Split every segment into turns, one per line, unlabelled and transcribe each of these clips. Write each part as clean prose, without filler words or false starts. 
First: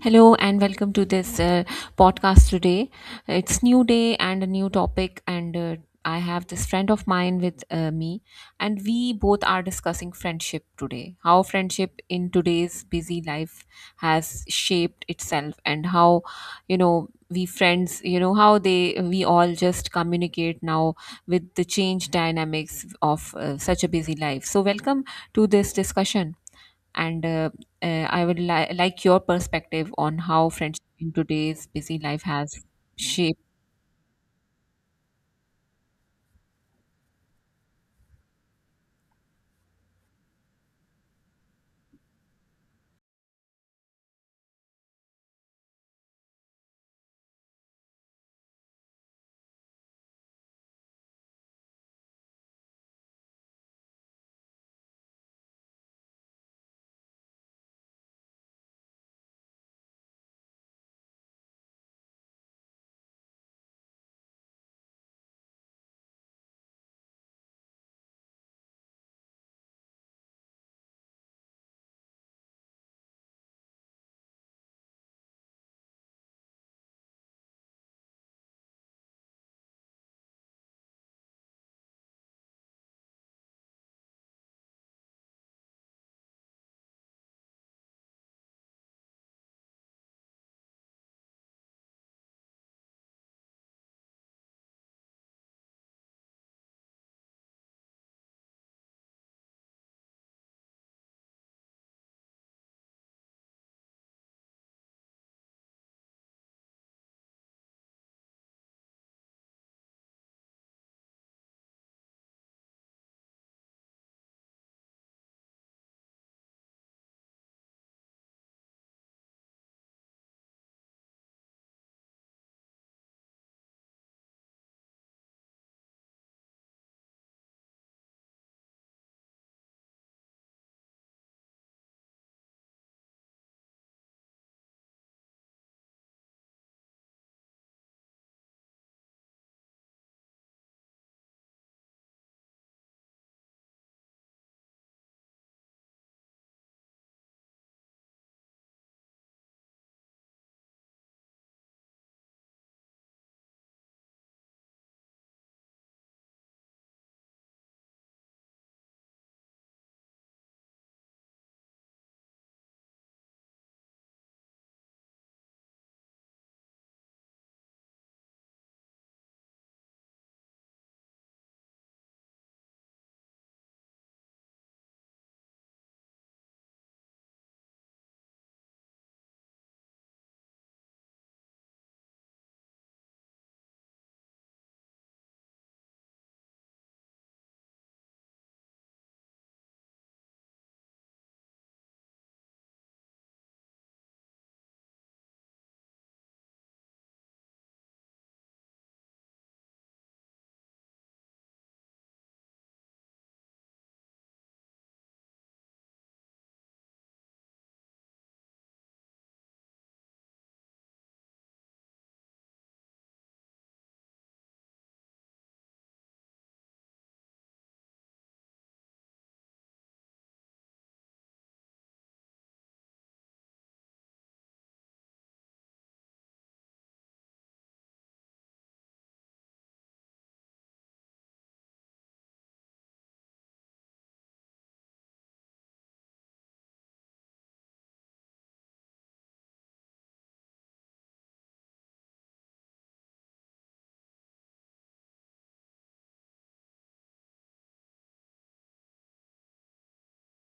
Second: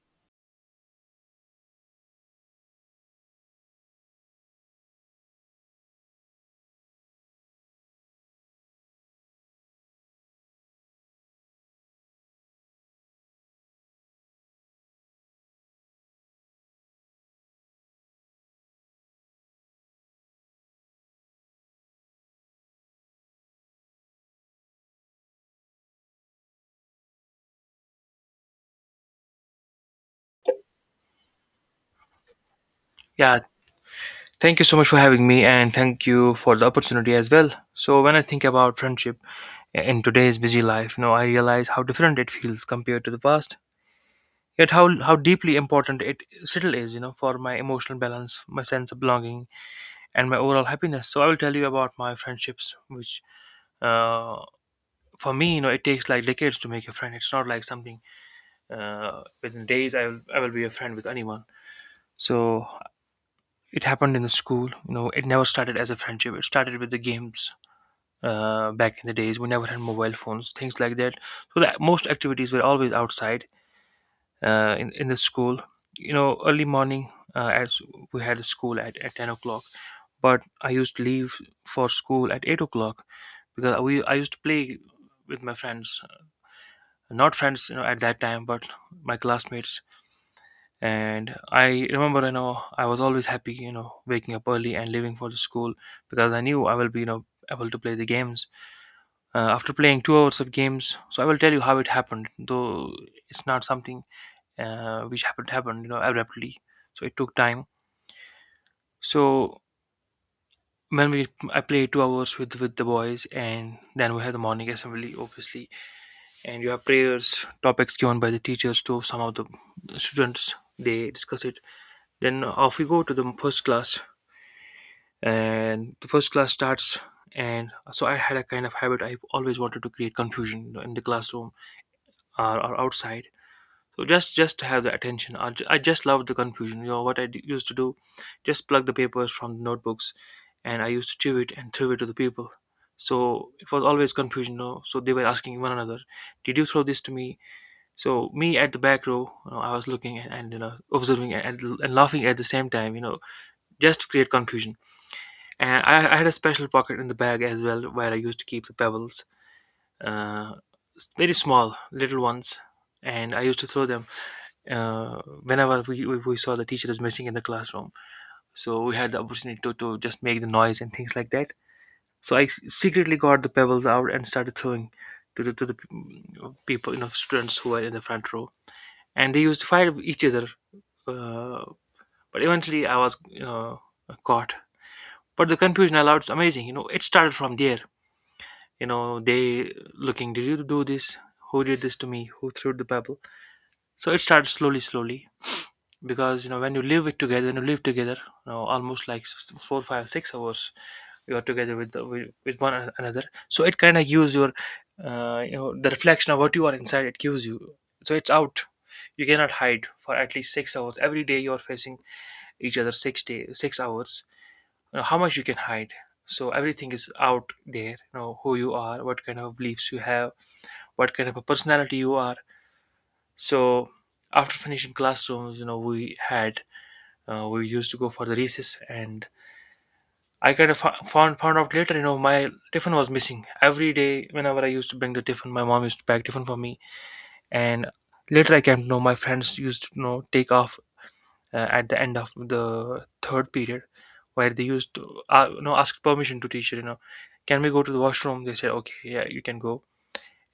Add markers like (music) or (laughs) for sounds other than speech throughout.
Hello and welcome to this podcast today. It's new day and a new topic, and I have this friend of mine with me and we both are discussing friendship today. How friendship in today's busy life has shaped itself and how we friends, how they we all just communicate now with the change dynamics of such a busy life. So welcome to this discussion and I would like your perspective on how friendship in today's busy life has shaped.
Yeah, thank you so much for having me and thank you for the opportunity as well. So when I think about friendship in today's busy life, you know, I realize how different it feels compared to the past. Yet how deeply important it still is, you know, for my emotional balance, my sense of belonging, and my overall happiness. So I will tell you about my friendships, which uh, for me, you know, it takes like decades to make a friend. It's not like something within days. I will be a friend with anyone. So it happened in the school. You know, it never started as a friendship. It started with the games back in the days. We never had mobile phones, things like that. So that most activities were always outside in the school. You know, early morning, as we had school at 10 o'clock, but I used to leave for school at 8 o'clock because we I used to play with my friends, not friends, you know, at that time, but my classmates. And I remember, you know, I was always happy, you know, waking up early and leaving for the school, because I knew I will be, you know, able to play the games after playing 2 hours of games. So I will tell you how it happened, though it's not something which happened, you know, abruptly. So it took time. So when we, I played 2 hours with the boys, and then we had the morning assembly, obviously, and you have prayers, topics given by the teachers to some of the students, they discuss it. Then off we go to the first class, and the first class starts. And so I had a kind of habit, I always wanted to create confusion, you know, in the classroom, or outside. So just to have the attention, I just loved the confusion. You know what I used to do? Just plug the papers from the notebooks, and I used to chew it and throw it to the people. So it was always confusion, you know? So they were asking one another, did you throw this to me? So me at the back row, you know, I was looking and, you know, observing and laughing at the same time, you know, just to create confusion. And I had a special pocket in the bag as well where I used to keep the pebbles, uh, very small little ones, and I used to throw them whenever we saw the teacher is missing in the classroom. So we had the opportunity to just make the noise and things like that. So I secretly got the pebbles out and started throwing to the people, you know, students who were in the front row, and they used to fight with each other. Uh, but eventually, I was, you know, caught. But the confusion allowed is amazing. You know, it started from there. You know, they looking, did you do this? Who did this to me? Who threw the pebble? So it started slowly, slowly, because you know when you live it together, when you live together, you know, almost like 4 5 6 hours you are together with the, with one another. So it kind of gives your you know, the reflection of what you are inside, it gives you. So it's out, you cannot hide. For at least 6 hours every day you are facing each other, 6 day 6 hours, you know, how much you can hide? So everything is out there, you know, who you are, what kind of beliefs you have, what kind of a personality you are. So after finishing classrooms, you know, we had we used to go for the recess, and I kind of found out later, you know, my tiffin was missing every day. Whenever I used to bring the tiffin, my mom used to pack tiffin for me, and later I came to know my friends used to, you know, take off at the end of the third period, where they used to, you know, ask permission to teacher, you know, can we go to the washroom? They said, okay, yeah, you can go.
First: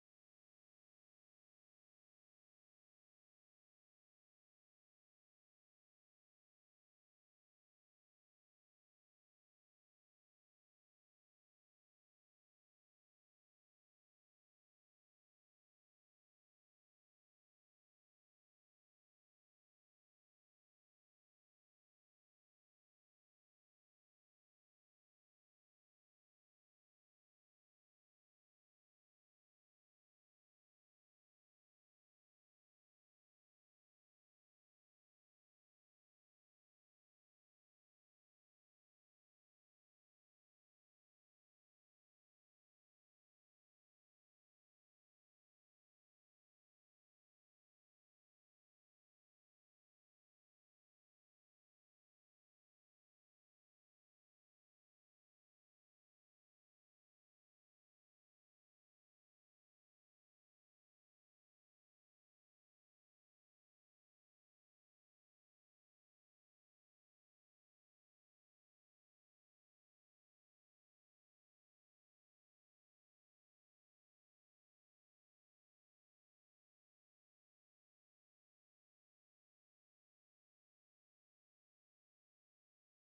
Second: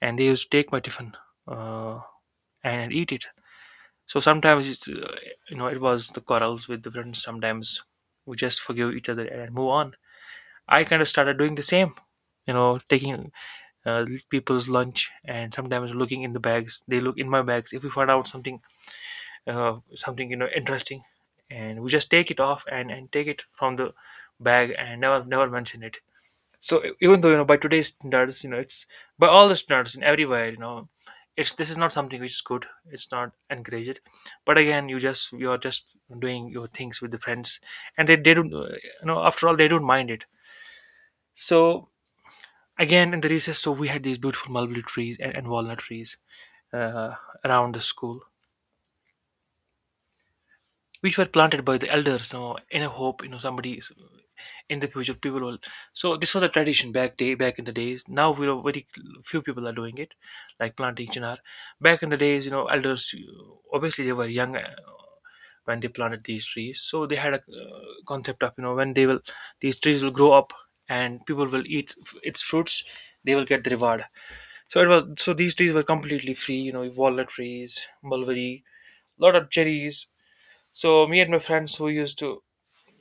And they used to take my tiffin, uh, and eat it. So sometimes it's, you know, it was the quarrels with the friends. Sometimes we just forgive each other and move on. I kind of started doing the same. You know, taking people's lunch and sometimes looking in the bags. They look in my bags. If we find out something, something, you know, interesting, and we just take it off and take it from the bag and never mention it. So even though, you know, by today's standards, you know, it's by all the standards in everywhere, you know, it's, this is not something which is good, it's not encouraged. But again, you just, you're just doing your things with the friends, and they don't, you know, after all, they don't mind it. So again, in the recess, so we had these beautiful mulberry trees and walnut trees, uh, around the school, which were planted by the elders, you know, in a hope, you know, in the future people will. So this was a tradition back day, back in the days, now we are very, few people are doing it, like planting chinar. Back in the days, you know, elders, obviously they were young, when they planted these trees. So they had a concept of, you know, when they will, these trees will grow up and people will eat its fruits, they will get the reward. So it was, so these trees were completely free, you know, walnut trees, mulberry, lot of cherries. So me and my friends who used to,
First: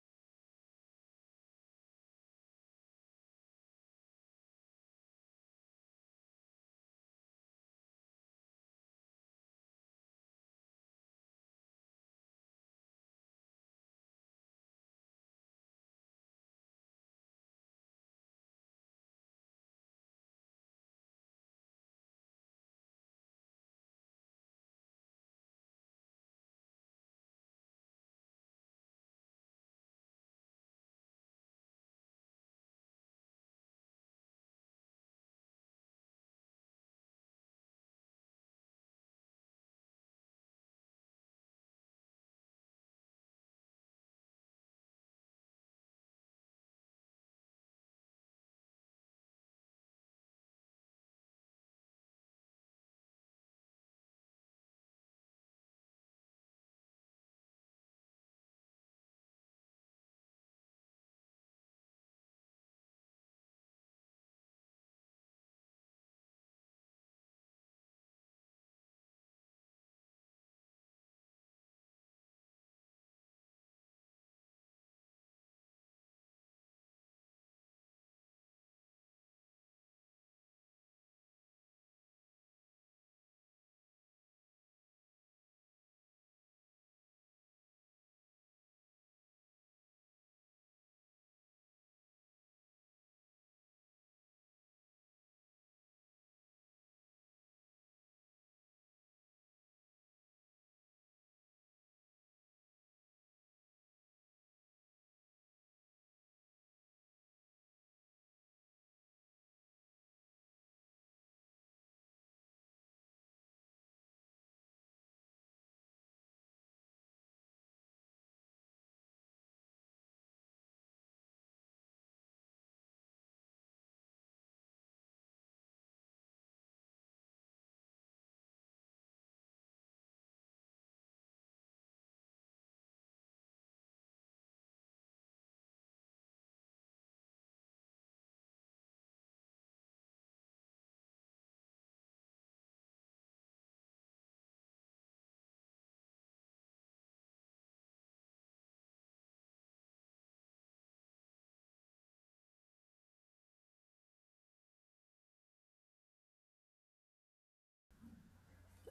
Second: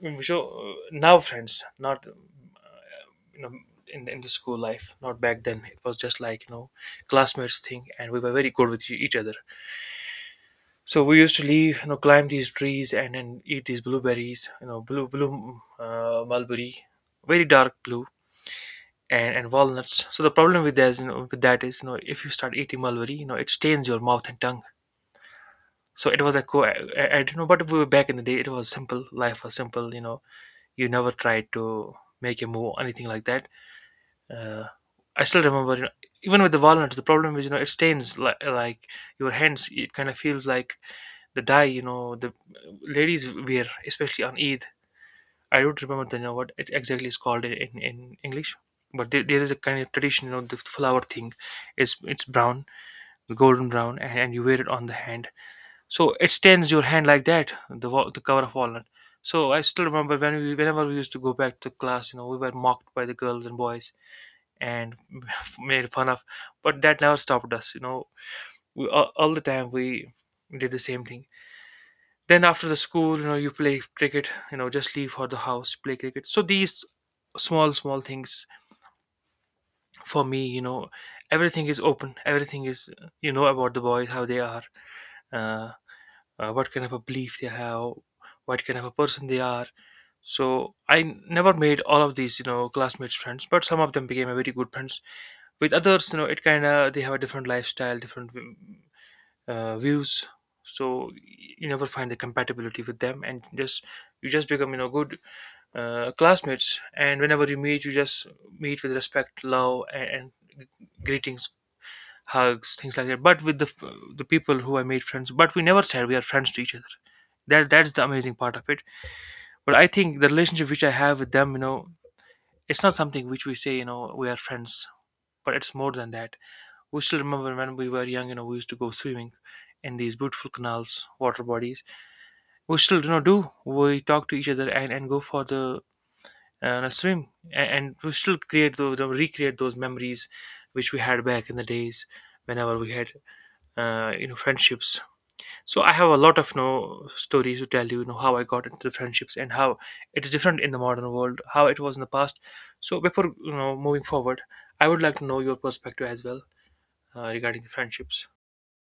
so now friends, not you know, in the school life, not back then. It was just like, you know, classmates thing, and we were very good with each other. So we used to leave, you know, climb these trees and then eat these blueberries, you know, mulberry, very dark blue. And walnuts. So the problem with that is, you know, with that is, you know, if you start eating mulberry, you know, it stains your mouth and tongue. So it was a co. I, I don't know, but we were back in the day. It was simple. Life was simple. You know, you never tried to make a move anything like that. uh, I still remember, you know, even with the walnuts the problem is, you know, it stains like your hands, it kind of feels like the dye, you know, the ladies wear especially on Eid. I don't remember the, you know, what it exactly is called in, in English, but there is a kind of tradition, you know, the flower thing is, it's brown, the golden brown, and you wear it on the hand. So it stains your hand like that, the the cover of walnut. So I still remember, when we, whenever we used to go back to class, you know, we were mocked by the girls and boys, and (laughs) made fun of. But that never stopped us, you know, we, all the time we did the same thing. Then after the school, you know, you play cricket, you know, just leave for the house, play cricket. So these small small things, for me, you know, everything is open, everything is, you know, about the boys, how they are, uh, what kind of a belief they have, what kind of a person they are. So I never made all of these, you know, classmates friends, but some of them became a very good friends. With others, you know, it kind of, they have a different lifestyle, different views. So you never find the compatibility with them, and just, you just become, you know, good classmates, and whenever you meet, you just meet with respect, love, and greetings, hugs, things like that. But with the the people who I made friends, but we never said we are friends to each other, that that's the amazing part of it. But I think the relationship which I have with them, you know, it's not something which we say, you know, we are friends, but it's more than that. We still remember when we were young, you know, we used to go swimming in these beautiful canals, water bodies. We still, you know, do. We talk to each other and go for the swim, and we still create recreate those memories which we had back in the days whenever we had friendships. So I have a lot of stories to tell you, you know how I got into the friendships and how it is different in the modern world, how it was in the past. So before moving forward, I would like to know your perspective as well, regarding the friendships.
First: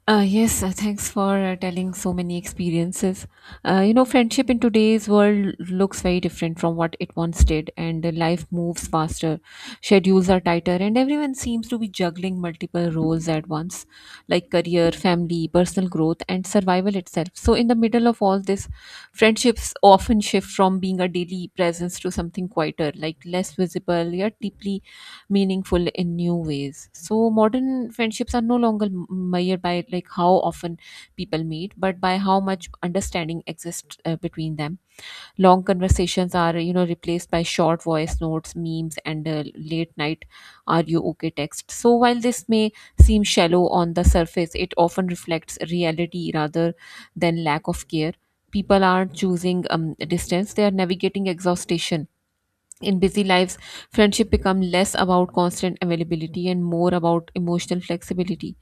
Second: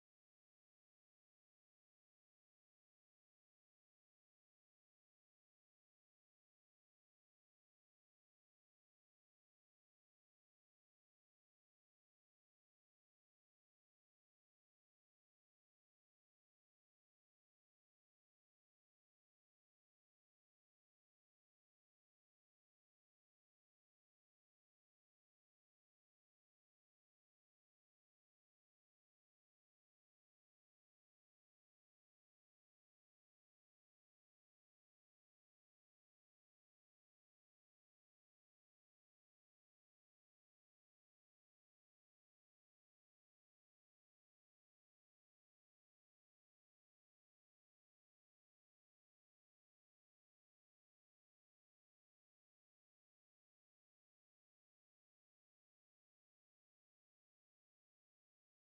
Yes, thanks for telling so many experiences. You know, friendship in today's world looks very different from what it once did, and life moves faster, schedules are tighter, and everyone seems to be juggling multiple roles at once, like career, family, personal growth, and survival itself. So, in the middle of all this, friendships often shift from being a daily presence to something quieter, like less visible yet deeply meaningful in new ways. So modern friendships are no longer measured by like how often people meet, but by how much understanding exists between them. Long conversations are, replaced by short voice notes, memes, and late night "Are you okay?" text. So while this may seem shallow on the surface, it often reflects reality rather than lack of care. People aren't choosing distance; they are navigating exhaustion in busy lives, friendship become less about constant availability and more about emotional flexibility.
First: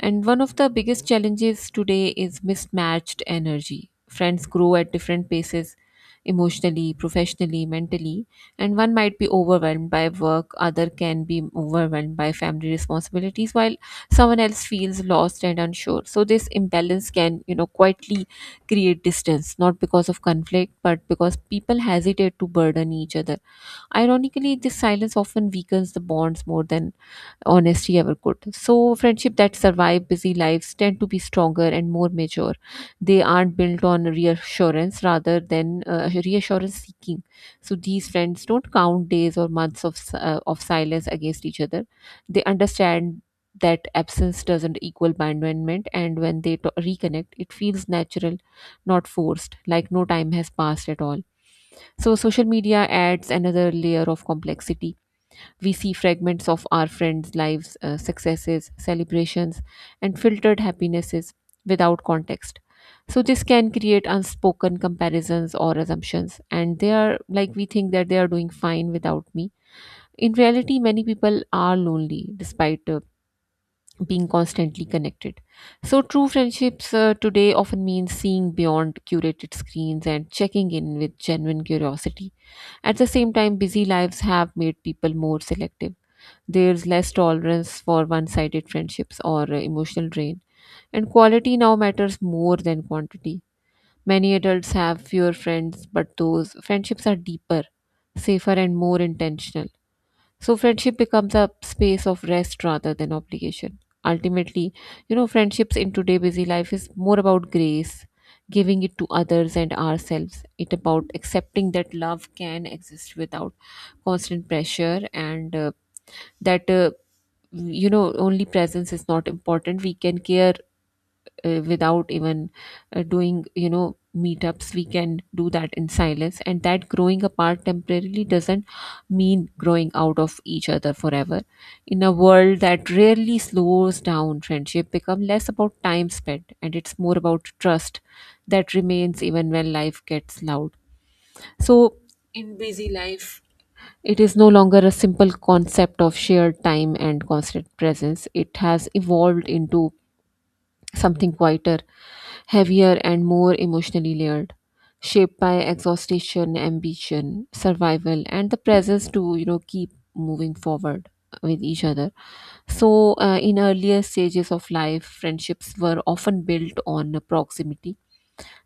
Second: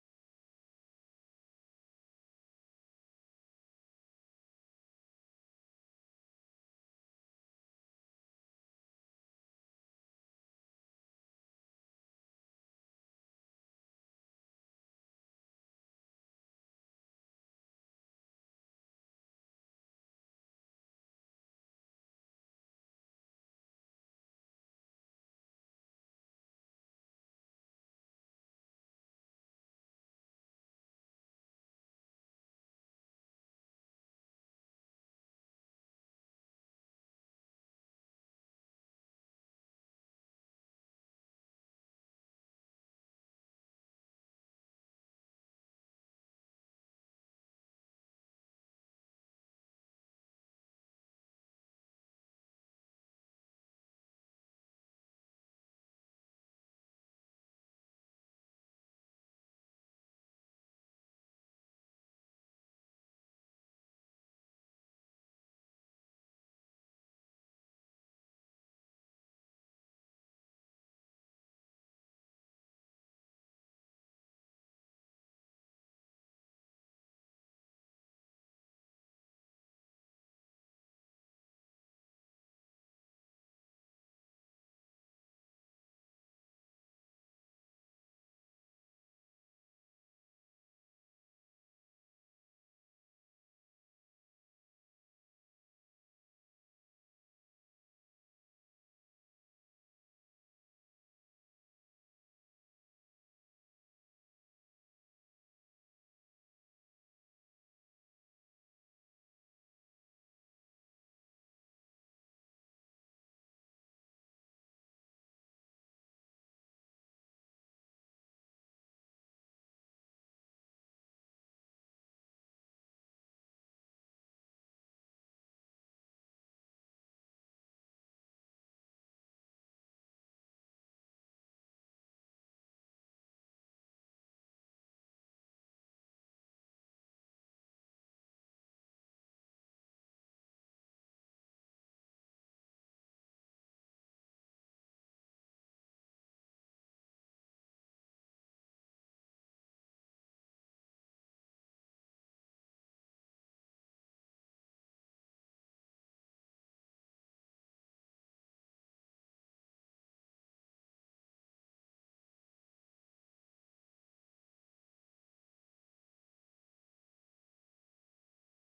And one of the biggest challenges today is mismatched energy. Friends grow at different paces emotionally, professionally, mentally, and one might be overwhelmed by work, other can be overwhelmed by family responsibilities while someone else feels lost and unsure. So this imbalance can, you know, quietly create distance, not because of conflict, but because people hesitate to burden each other. Ironically, this silence often weakens the bonds more than honesty ever could. So, friendship that survive busy lives tend to be stronger and more mature. They aren't built on reassurance rather than reassurance seeking. So, these friends don't count days or months of of silence against each other. They understand that absence doesn't equal abandonment, and when they to reconnect, it feels natural, not forced, like no time has passed at all. So, social media adds another layer of complexity. We see fragments of our friends' lives, successes, celebrations, and filtered happinesses without context. So, this can create unspoken comparisons or assumptions, and they are like we think that they are doing fine without me. In reality, many people are lonely despite being constantly connected. So, true friendships today often means seeing beyond curated screens and checking in with genuine curiosity. At the same time, busy lives have made people more selective. There's less tolerance for one sided friendships or emotional drain, and quality now matters more than quantity. Many adults have fewer friends, but those friendships are deeper, safer, and more intentional. So friendship becomes a space of rest rather than obligation. Ultimately, you know, friendships in today busy life is more about grace, giving it to others and ourselves. It about accepting that love can exist without constant pressure, and that you know only presence is not important. We can care without even doing, you know, meetups. We can do that in silence, and that growing apart temporarily doesn't mean growing out of each other forever. In a world that rarely slows down, friendship become less about time spent and it's more about trust that remains even when life gets loud. So, in busy life, it is no longer a simple concept of shared time and constant presence. It has evolved into something quieter, heavier, and more emotionally layered, shaped by exhaustion, ambition, survival, and the presence to, you know, keep moving forward with each other. So, in earlier stages of life, friendships were often built on proximity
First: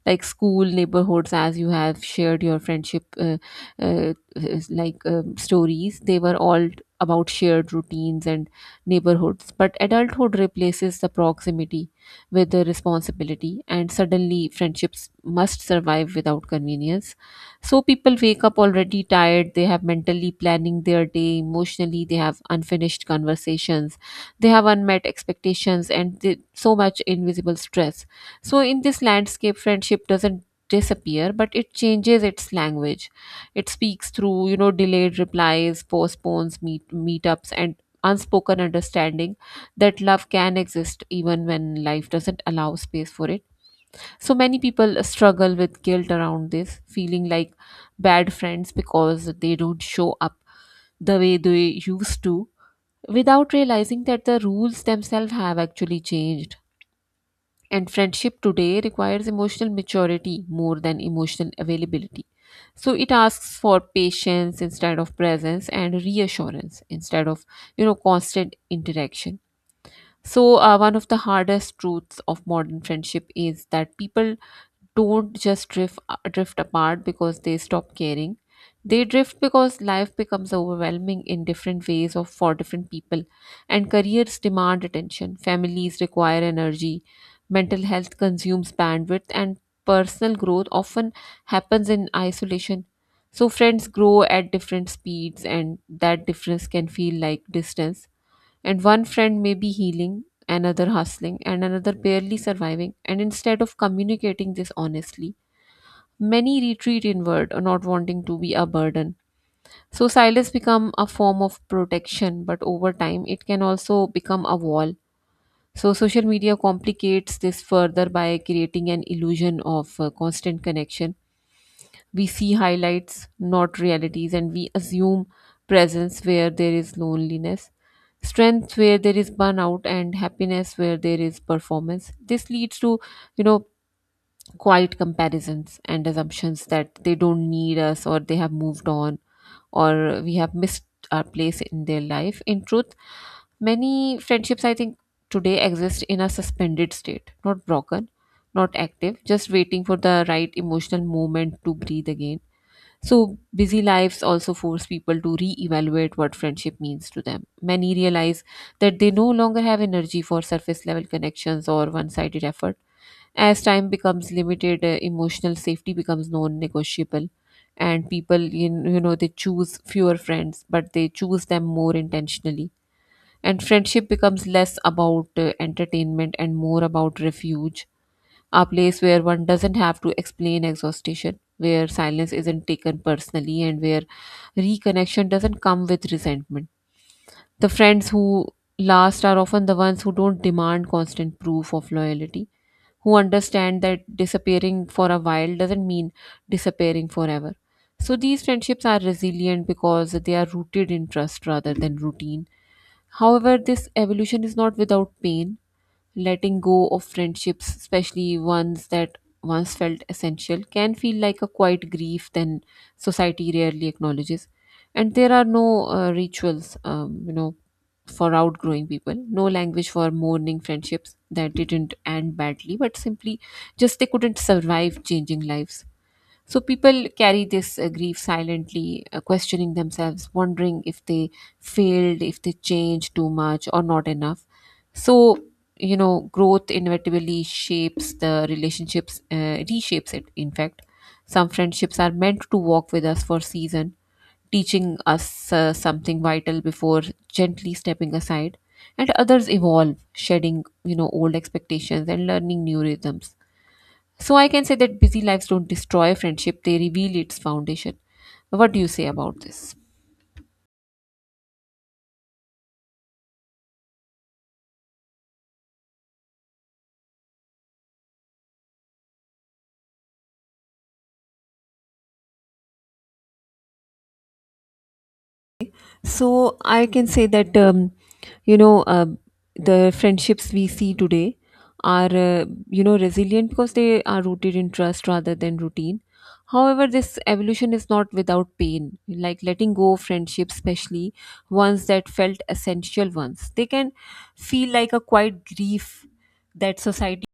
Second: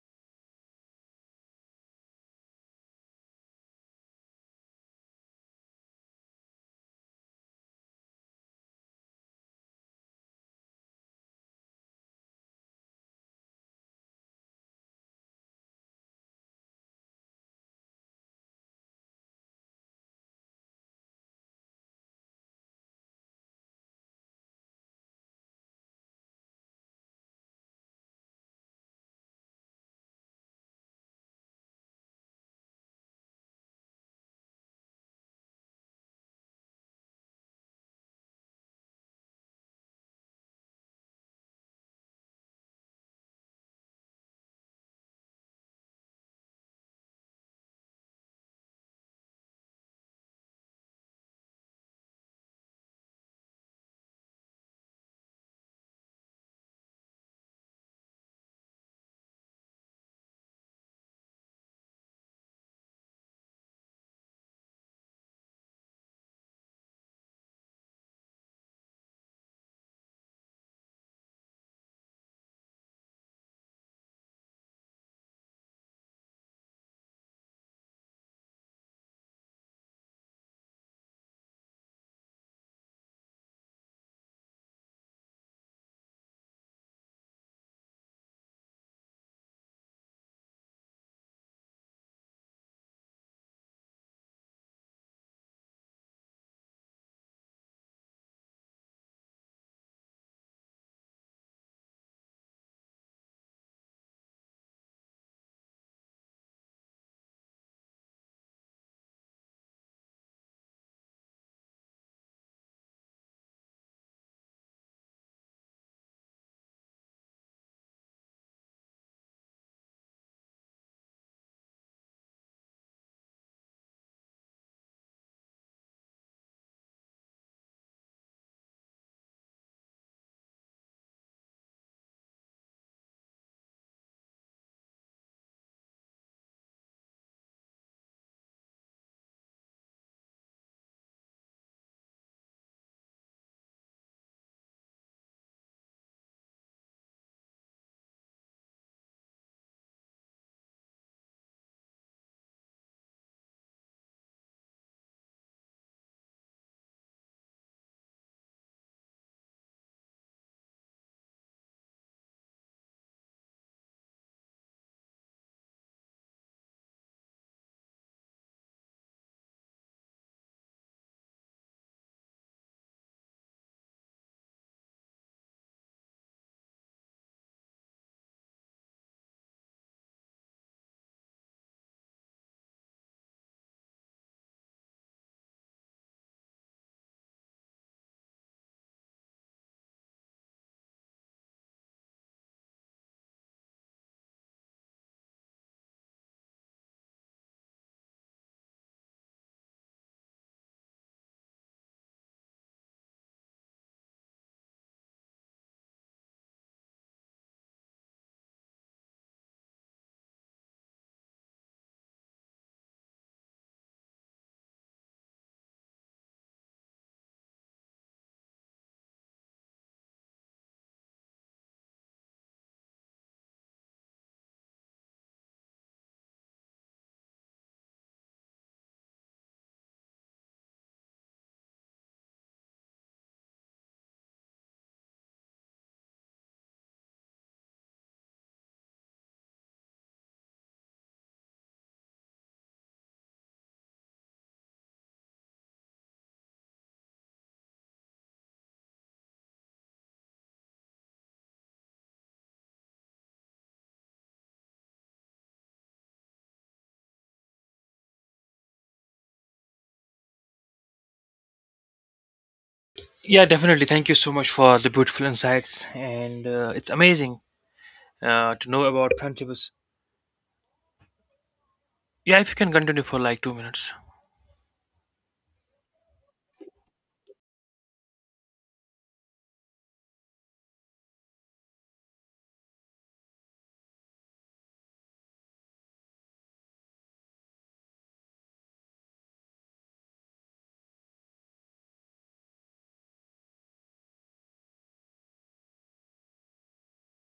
like school neighborhoods. As you have shared your friendship, like stories, they were all about shared routines and neighborhoods, but adulthood replaces the proximity with the responsibility, and suddenly friendships must survive without convenience. So people wake up already tired. They have mentally planning their day. Emotionally, they have unfinished conversations, they have unmet expectations, and they, so much invisible stress. So, in this landscape, friendship doesn't disappear, but it changes its language. It speaks through, you know, delayed replies, postpones meet meetups, and unspoken understanding that love can exist even when life doesn't allow space for it. So many people struggle with guilt around this, feeling like bad friends because they don't show up the way they used to, without realizing that the rules themselves have actually changed, and friendship today requires emotional maturity more than emotional availability. So it asks for patience instead of presence, and reassurance instead of, you know, constant interaction. So, one of the hardest truths of modern friendship is that people don't just drift drift apart because they stop caring. They drift because life becomes overwhelming in different ways of for different people, and careers demand attention, families require energy, mental health consumes bandwidth, and personal growth often happens in isolation. So friends grow at different speeds, and that difference can feel like distance, and one friend may be healing, another hustling, and another barely surviving. And instead of communicating this honestly, many retreat inward, not wanting to be a burden. So silence become a form of protection, but over time it can also become a wall. So social media complicates this further by creating an illusion of constant connection. We see highlights, not realities, and we assume presence where there is loneliness, strength where there is burnout, and happiness where there is performance. This leads to, you know, quiet comparisons and assumptions that they don't need us, or they have moved on, or we have missed our place in their life. In truth, many friendships, I think, today exist in a suspended state, not broken, not active, just waiting for the right emotional moment to breathe again. So, busy lives also force people to re evaluate what friendship means to them. Many realize that they no longer have energy for surface level connections or one sided effort. As time becomes limited, emotional safety becomes non negotiable. And people, you know, they choose fewer friends, but they choose them more intentionally. And friendship becomes less about entertainment and more about refuge, a place where one doesn't have to explain exhaustion, where silence isn't taken personally, and where reconnection doesn't come with resentment. The friends who last are often the ones who don't demand constant proof of loyalty, who understand that disappearing for a while doesn't mean disappearing forever. So these friendships are resilient because they are rooted in trust rather than routine. However, this evolution is not without pain. Letting go of friendships, especially ones that once felt essential, can feel like a quiet grief then society rarely acknowledges. And there are no rituals, you know, for outgrowing people, no language for mourning friendships that didn't end badly, but simply just they couldn't survive changing lives. So people carry this grief silently, questioning themselves, wondering if they failed, if they changed too much or not enough. So, you know, growth inevitably shapes the relationships, reshapes it, in fact. Some friendships are meant to walk with us for a season, teaching us something vital before gently stepping aside. And others evolve, shedding, you know, old expectations and learning new rhythms. So I can say that busy lives don't destroy friendship, they reveal its foundation. What do you say about this?
Yeah, definitely, thank you so much for the beautiful insights, and it's amazing to know about friendships. Yeah, if you can continue for like 2 minutes.
So I can say that you know the friendships we see today are you know resilient because they are rooted in trust rather than routine. However, this evolution is not without pain. Like letting go of friendships, especially ones that felt essential ones, they can feel like a quiet grief that society,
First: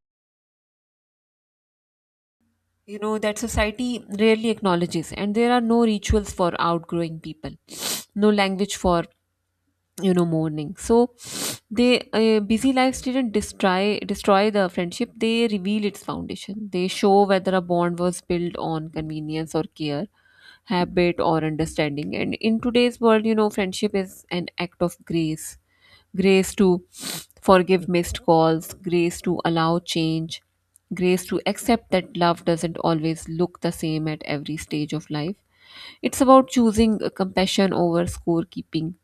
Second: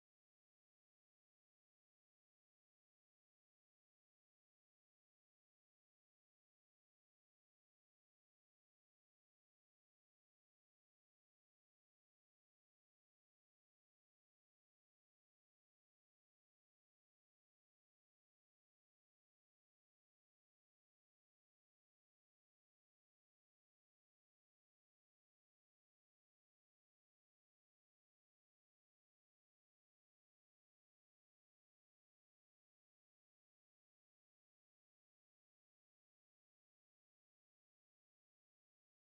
you know that society rarely acknowledges, and there are no rituals for outgrowing people, no language for, you know, mourning. So they, busy lives didn't destroy the friendship, they reveal its foundation. They show whether a bond was built on convenience or care, habit or understanding. And in today's world, you know, friendship is an act of grace. Grace to forgive missed calls, grace to allow change, grace to accept that love doesn't always look the same at every stage of life. It's about choosing compassion over scorekeeping,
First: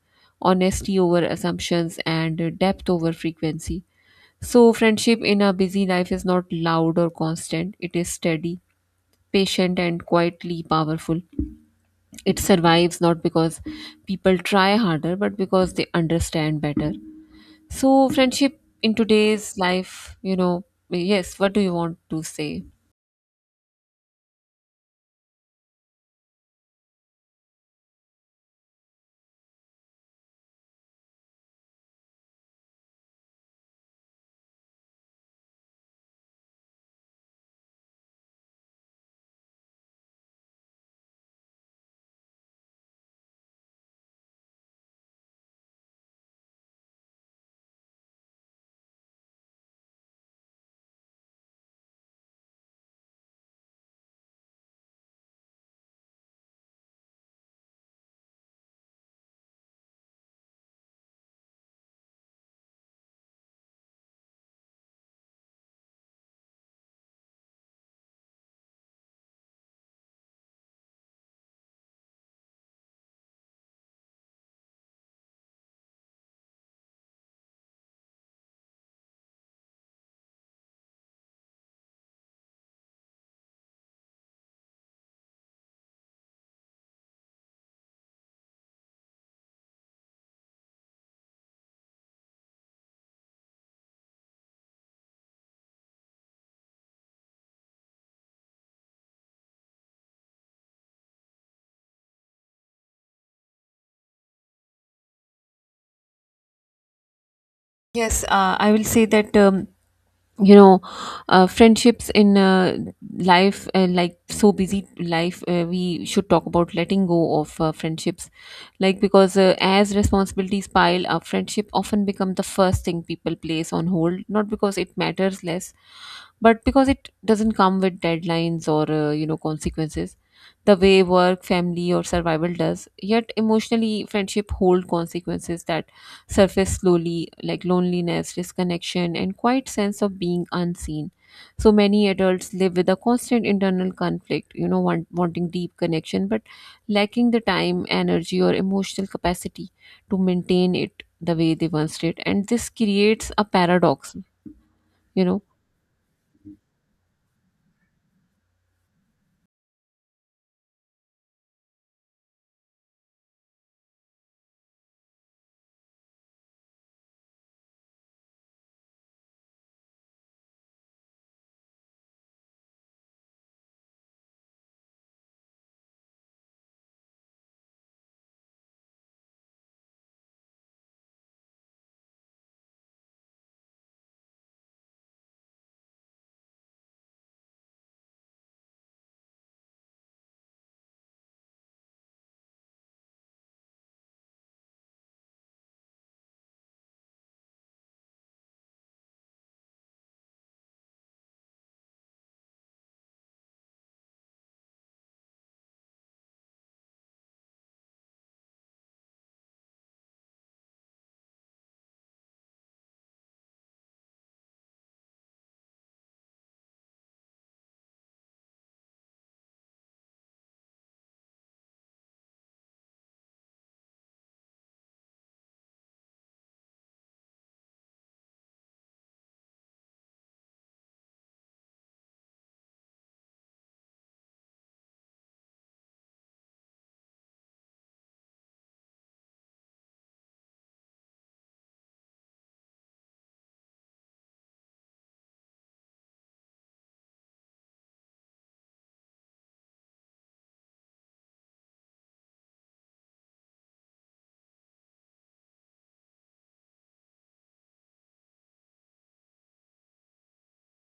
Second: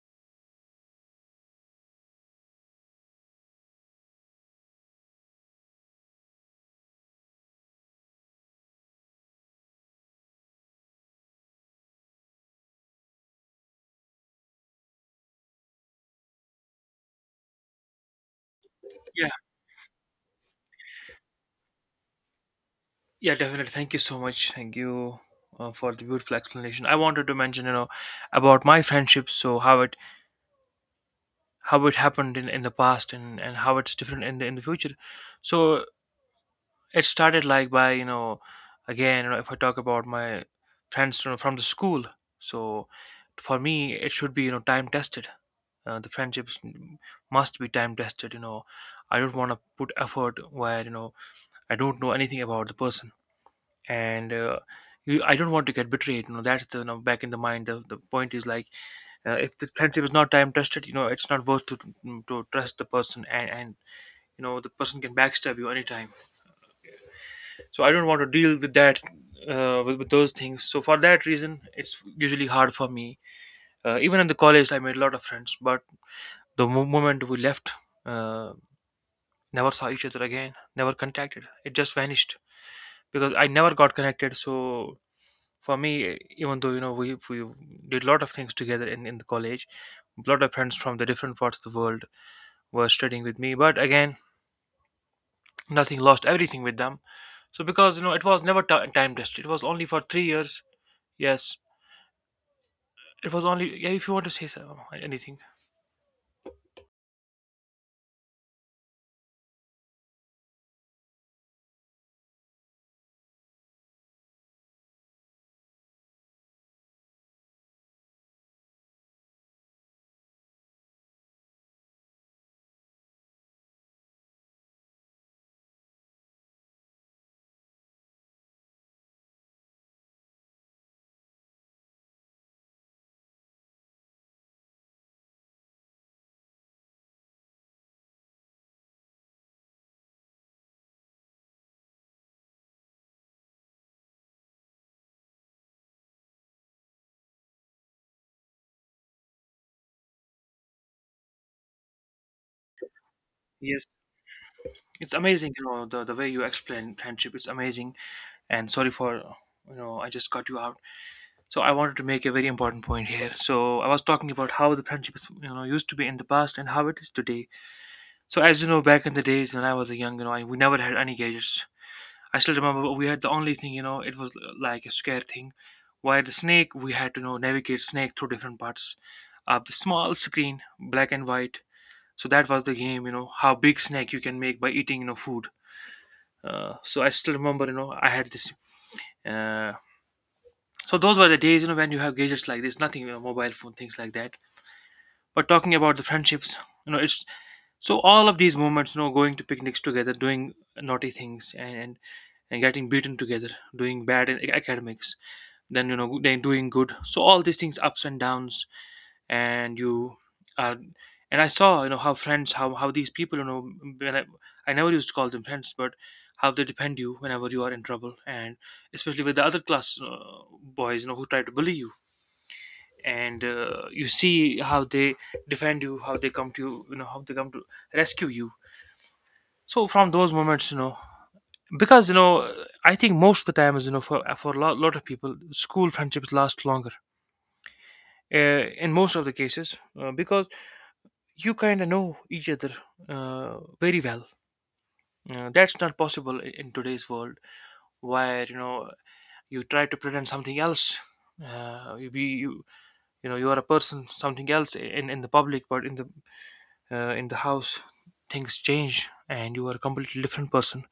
honesty over assumptions, and depth over frequency. So friendship in a busy life is not loud or constant, it is steady, patient, and quietly powerful. It survives not because people try harder, but because they understand better. So, friendship in
Yeah,
today's life, you know, yes, what do you want to say?
yeah, definitely, thank you so much. Thank you for the beautiful explanation. I wanted to mention about my friendships, so how it happened in the past, and, how it's different in the future. So it started like by again. If I talk about my friends, from the school, so for me it should be time tested. The friendships must be time tested. You know, I don't want to put effort where I don't know anything about the person. And I don't want to get betrayed. That's the, back in the mind. The point is like, if the friendship is not time tested, it's not worth to trust the person, and the person can backstab you anytime. So I don't want to deal with that, with those things. So for that reason it's usually hard for me. Even in the college I made a lot of friends, but the moment we left, uh, never saw each other again, never contacted, it just vanished because I never got connected. So for me, even though, we did a lot of things together in the college, a lot of friends from the different parts of the world were studying with me, but again, nothing, lost everything with them. So because, it was never ti time tested, it was only for 3 years. Yes, it was only, yeah, if you want to say so, anything.
Yes, I will say that you know friendships in life, like so busy life, we should talk about letting go of friendships, like. Because as responsibilities pile up, friendship often become the first thing people place on hold, not because it matters less, but because it doesn't come with deadlines or consequences, the way work, family, or survival does. Yet emotionally, friendship hold consequences that surface slowly, like loneliness, disconnection, and quiet sense of being unseen. So many adults live with a constant internal conflict, you know, wanting deep connection, but lacking the time, energy, or emotional capacity to maintain it the way they once did. And this creates a
Yes,
paradox,
it's
you know.
amazing, the way you explain friendship, it's amazing. And sorry for, I just cut you out. So I wanted to make a very important point here. So I was talking about how the friendship used to be in the past and how it is today. So as you know, back in the days when I was a young, we never had any gadgets. I still remember we had the only thing, you know, it was like a scare thing. While the snake, we had to, navigate snake through different parts of the small screen, black and white. So that was the game, you know, how big snake you can make by eating, you know, food. So I still remember, I had this. Uh, so those were the days, you know, when you have gadgets like this, nothing, you know, mobile phone, things like that. But talking about the friendships, you know, it's so all of these moments, you know, going to picnics together, doing naughty things, and getting beaten together, doing bad in academics, then, they're doing good. So all these things, ups and downs. And you are and I saw, how friends, how these people, when i, I never used to call them friends, but how they defend you whenever you are in trouble, and especially with the other class, boys, who try to bully you. And you see how they defend you, how they come to you, you know how they come to rescue you. So from those moments, because, I think most of the time is, for a lot of people, school friendships last longer in most of the cases, because you kind of know each other very well. That's not possible in today's world, where, you try to pretend something else, you be you you know you are a person something else in the public, but in the, in the house, things change and you are a completely different person.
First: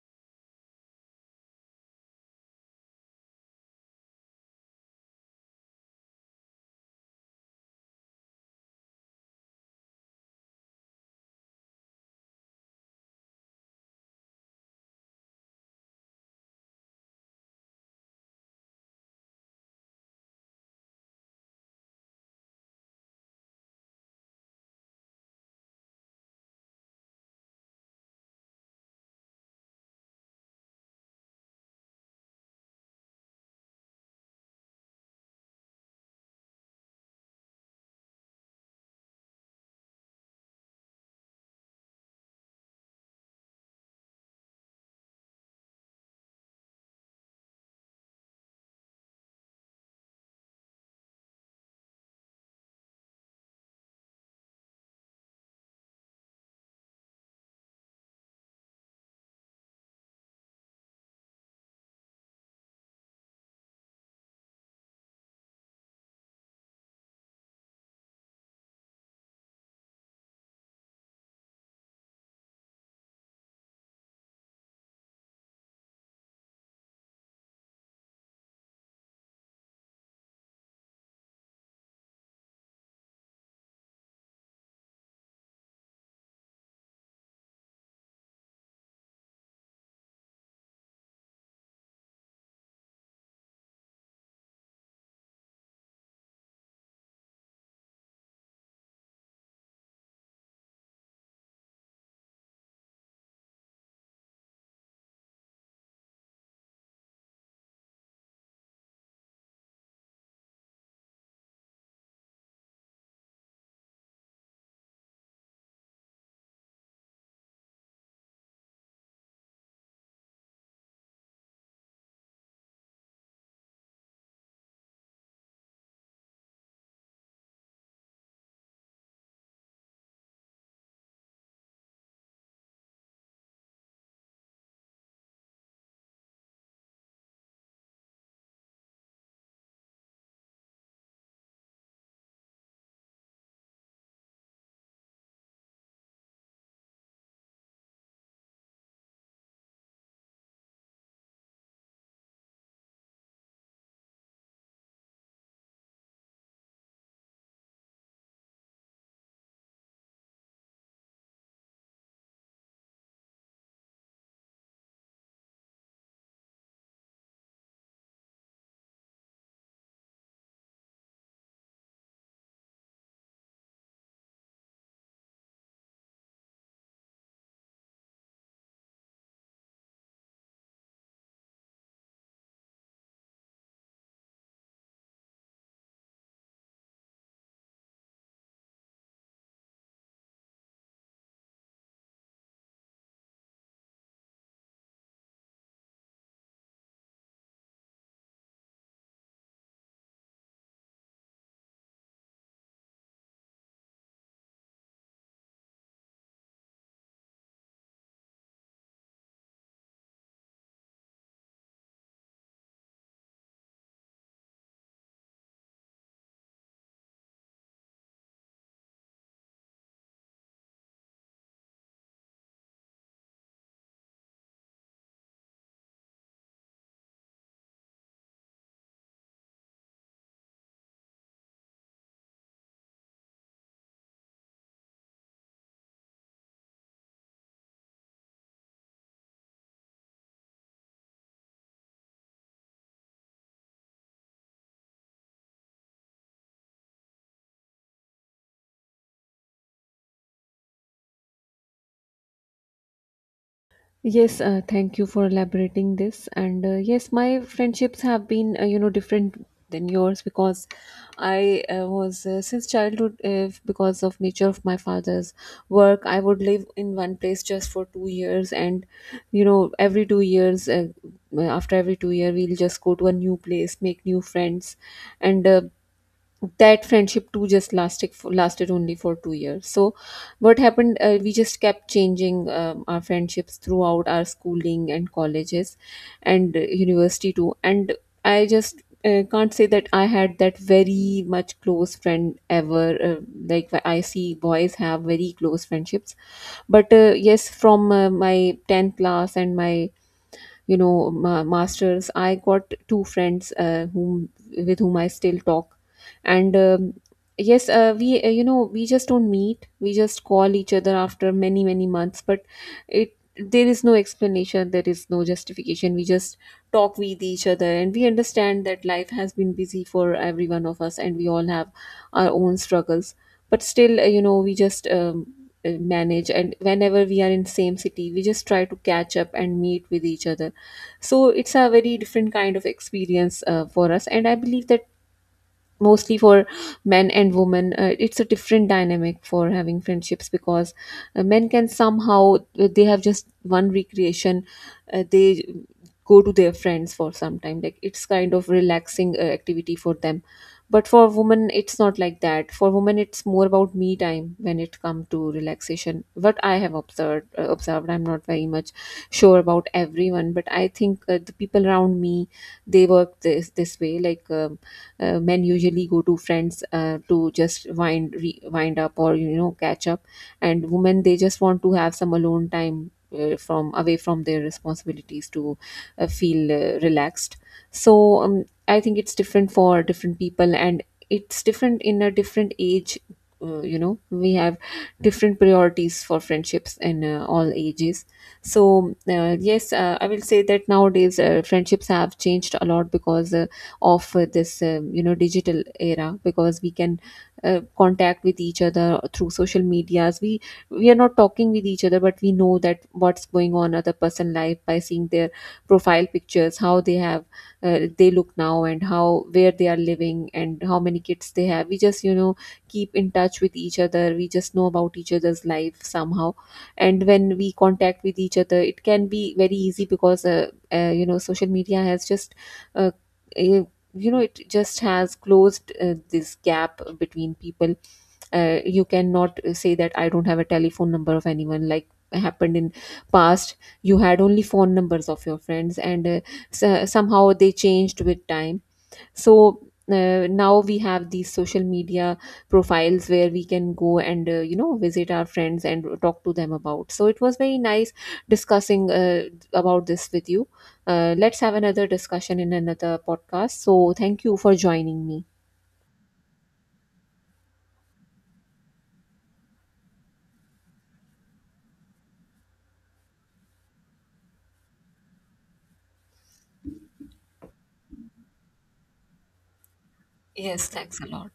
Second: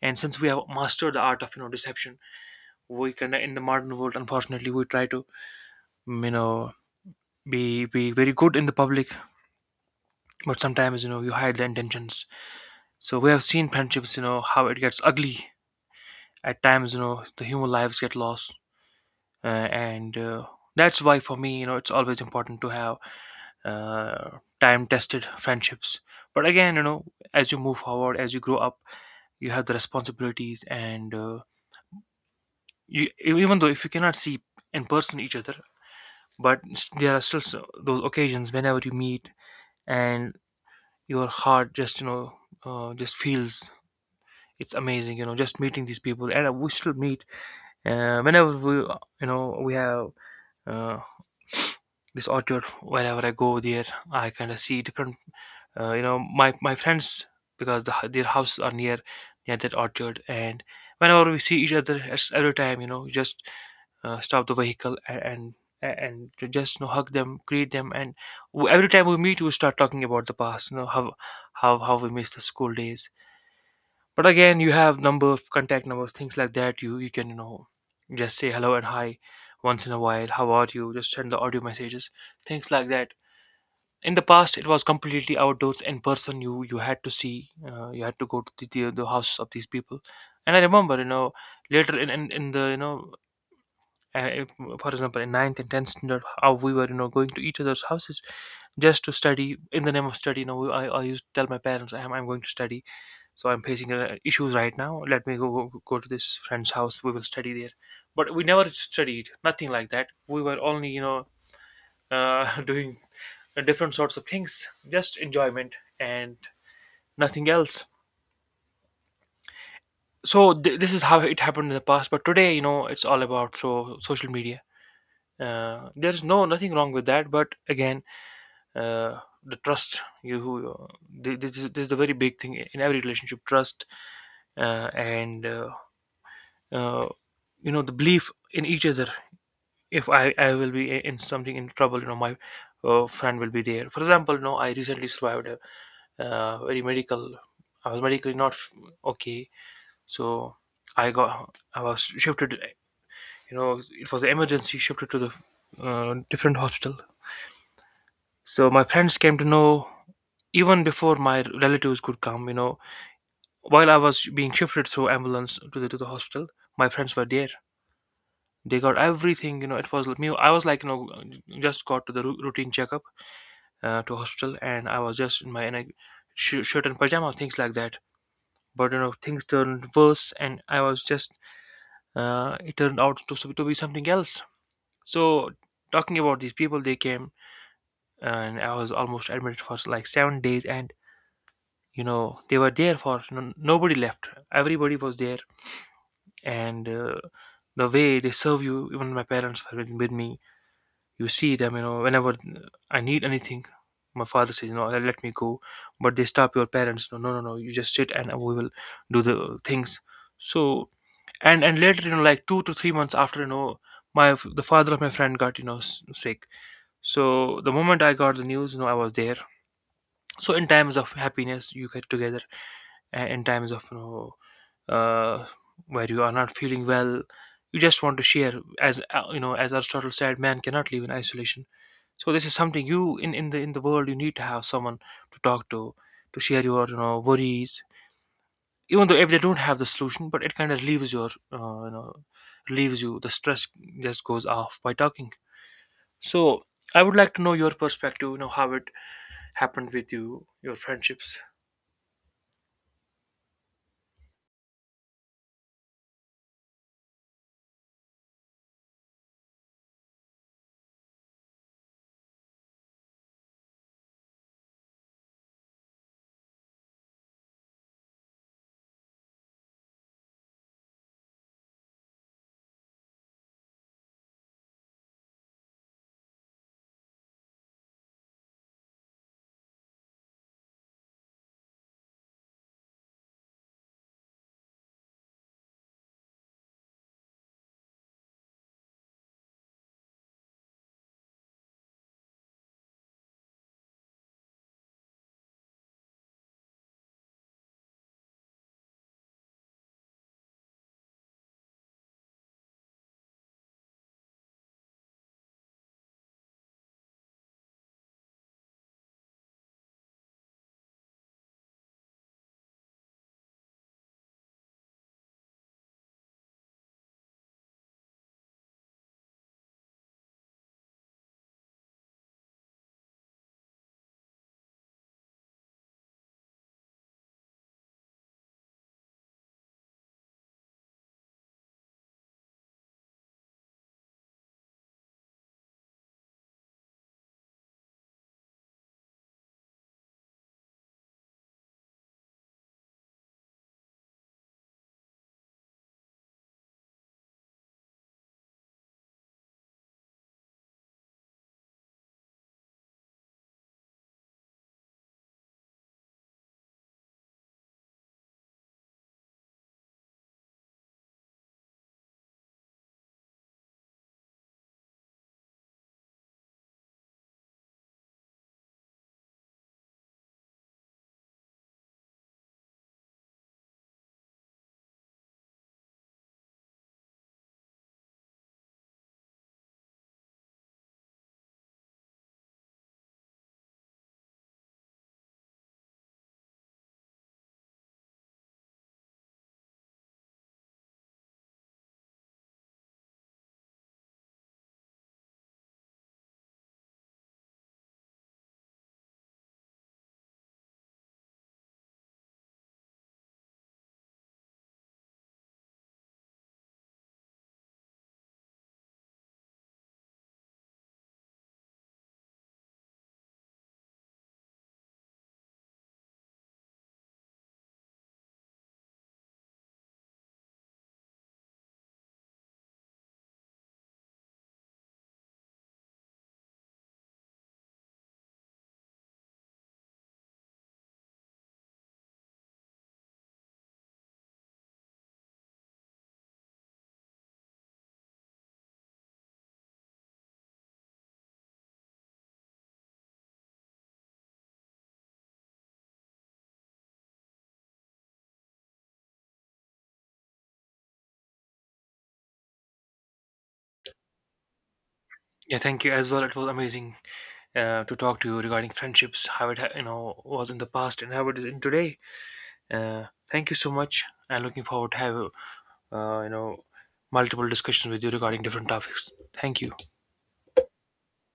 And since we have mastered the art of, deception, we can, in the modern world, unfortunately, we try to, you know be very good in the public, but sometimes, you hide the intentions. So we have seen friendships, how it gets ugly at times, the human lives get lost. Uh, and that's why for me, it's always important to have time tested friendships. But again, as you move forward, as you grow up, you have the responsibilities, and even though if you cannot see in person each other, but there are still those occasions whenever you meet, and your heart just, just feels, it's amazing, just meeting these people. And we still meet whenever we, have uh, (sniffs) this orchard. Whenever I go there, I kind of see different, my friends, because their houses are near that orchard, and whenever we see each other, it's every time, just, stop the vehicle, and to just, hug them, greet them. And every time we meet, we start talking about the past, how we miss the school days. But again, you have number of contact numbers, things like that, you can, just say hello and hi once in a while, how are you, just send the audio messages, things like that. In the past it was completely outdoors, in person, you had to see, you had to go to the house of these people. And I remember, later in the, uh, if- for example in ninth and 10th standard, how we were, going to each other's houses just to study. In the name of study, I used to tell my parents, I'm going to study, so I'm facing, issues right now, let me go to this friend's house, we will study there. But we never studied, nothing like that, we were only, (laughs) doing different sorts of things, just enjoyment and nothing else. So this is how it happened in the past, but today, it's all about so social media. There's no, nothing wrong with that, but again, the trust, this is the very big thing in every relationship, trust, and uh, the belief in each other. If I will be in something in trouble, my friend will be there, for example. No, I recently survived a very medical, I was medically not okay. So I was shifted, it was an emergency, shifted to the, different hospital. So my friends came to know even before my relatives could come, while I was being shifted through ambulance to the hospital, my friends were there. They got everything, it was me, I was like, just got to the routine checkup, to hospital, and I was just in a shirt and pajama, things like that. But, things turned worse, and I was just, it turned out to be something else. So, talking about these people, they came, and I was almost admitted for like 7 days, and, they were there for, nobody left, everybody was there. And the way they serve you, even my parents were with me, you see them, whenever I need anything, my father says, no, let me go, but they stop your parents, no, no, no, no, you just sit and we will do the things. So and later, like 2 to 3 months after, my the father of my friend got, sick, so the moment I got the news, I was there. So in times of happiness you get together, and in times of, uh, where you are not feeling well, you just want to share. As, as Aristotle said, man cannot live in isolation. So this is something, you in, in the world you need to have someone to talk to share your, worries. Even though if they don't have the solution, but it kind of relieves you, the stress just goes off by talking. So I would like to know your perspective. You know how it happened with you, your friendships.
Yes, thank you for elaborating this. And yes, my friendships have been, you know, different than yours, because I was since childhood, because of nature of my father's work, I would live in one place just for 2 years, and you know, every 2 years, after every 2 year, we'll just go to a new place, make new friends, and that friendship too just lasted only for 2 years. So what happened, we just kept changing our friendships throughout our schooling and colleges, and university too. And I just can't say that I had that very much close friend ever, like I see boys have very close friendships. But yes, from my 10th class and my masters, I got two friends, whom, with whom I still talk. And yes, we you know, we just don't meet, we just call each other after many, many months. But it there is no explanation, there is no justification, we just talk with each other, and we understand that life has been busy for every one of us, and we all have our own struggles. But still, you know, we just manage, and whenever we are in same city, we just try to catch up and meet with each other. So it's a very different kind of experience for us. And I believe that mostly for men and women, it's a different dynamic for having friendships. Because men can somehow, they have just one recreation, they go to their friends for some time, like it's kind of relaxing activity for them. But for women it's not like that. For women it's more about me time when it comes to relaxation, what I have observed. I'm not very much sure about everyone, but I think the people around me, they work this way, like men usually go to friends to just wind up, or you know, catch up. And women, they just want to have some alone time, from away from their responsibilities, to feel relaxed. So I think it's different for different people, and it's different in a different age. You know, we have different priorities for friendships in all ages. So yes, I will say that nowadays friendships have changed a lot, because of this you know, digital era. Because we can contact with each other through social medias. We are not talking with each other, but we know that what's going on other person life by seeing their profile pictures, how they have they look now, and how where they are living, and how many kids they have. We just, you know, keep in touch with each other, we just know about each other's life somehow. And when we contact with each other, it can be very easy, because you know, social media has just uh, uh, you know, it just has closed this gap between people. You cannot say that I don't have a telephone number of anyone, like happened in past. You had only phone numbers of your friends, and so somehow they changed with time. So now we have these social media profiles where we can go and you know, visit our friends and talk to them about. So it was very nice discussing about this with you. Let's have another discussion in another podcast. So thank you for joining me.
Yeah, thank you as well. It was amazing to talk to you regarding friendships, how it was in the past and how it is in today. Uh, Thank you so much, and looking forward to have, uh, you know multiple discussions with you regarding different topics. Thank you.
Yes, thanks a lot.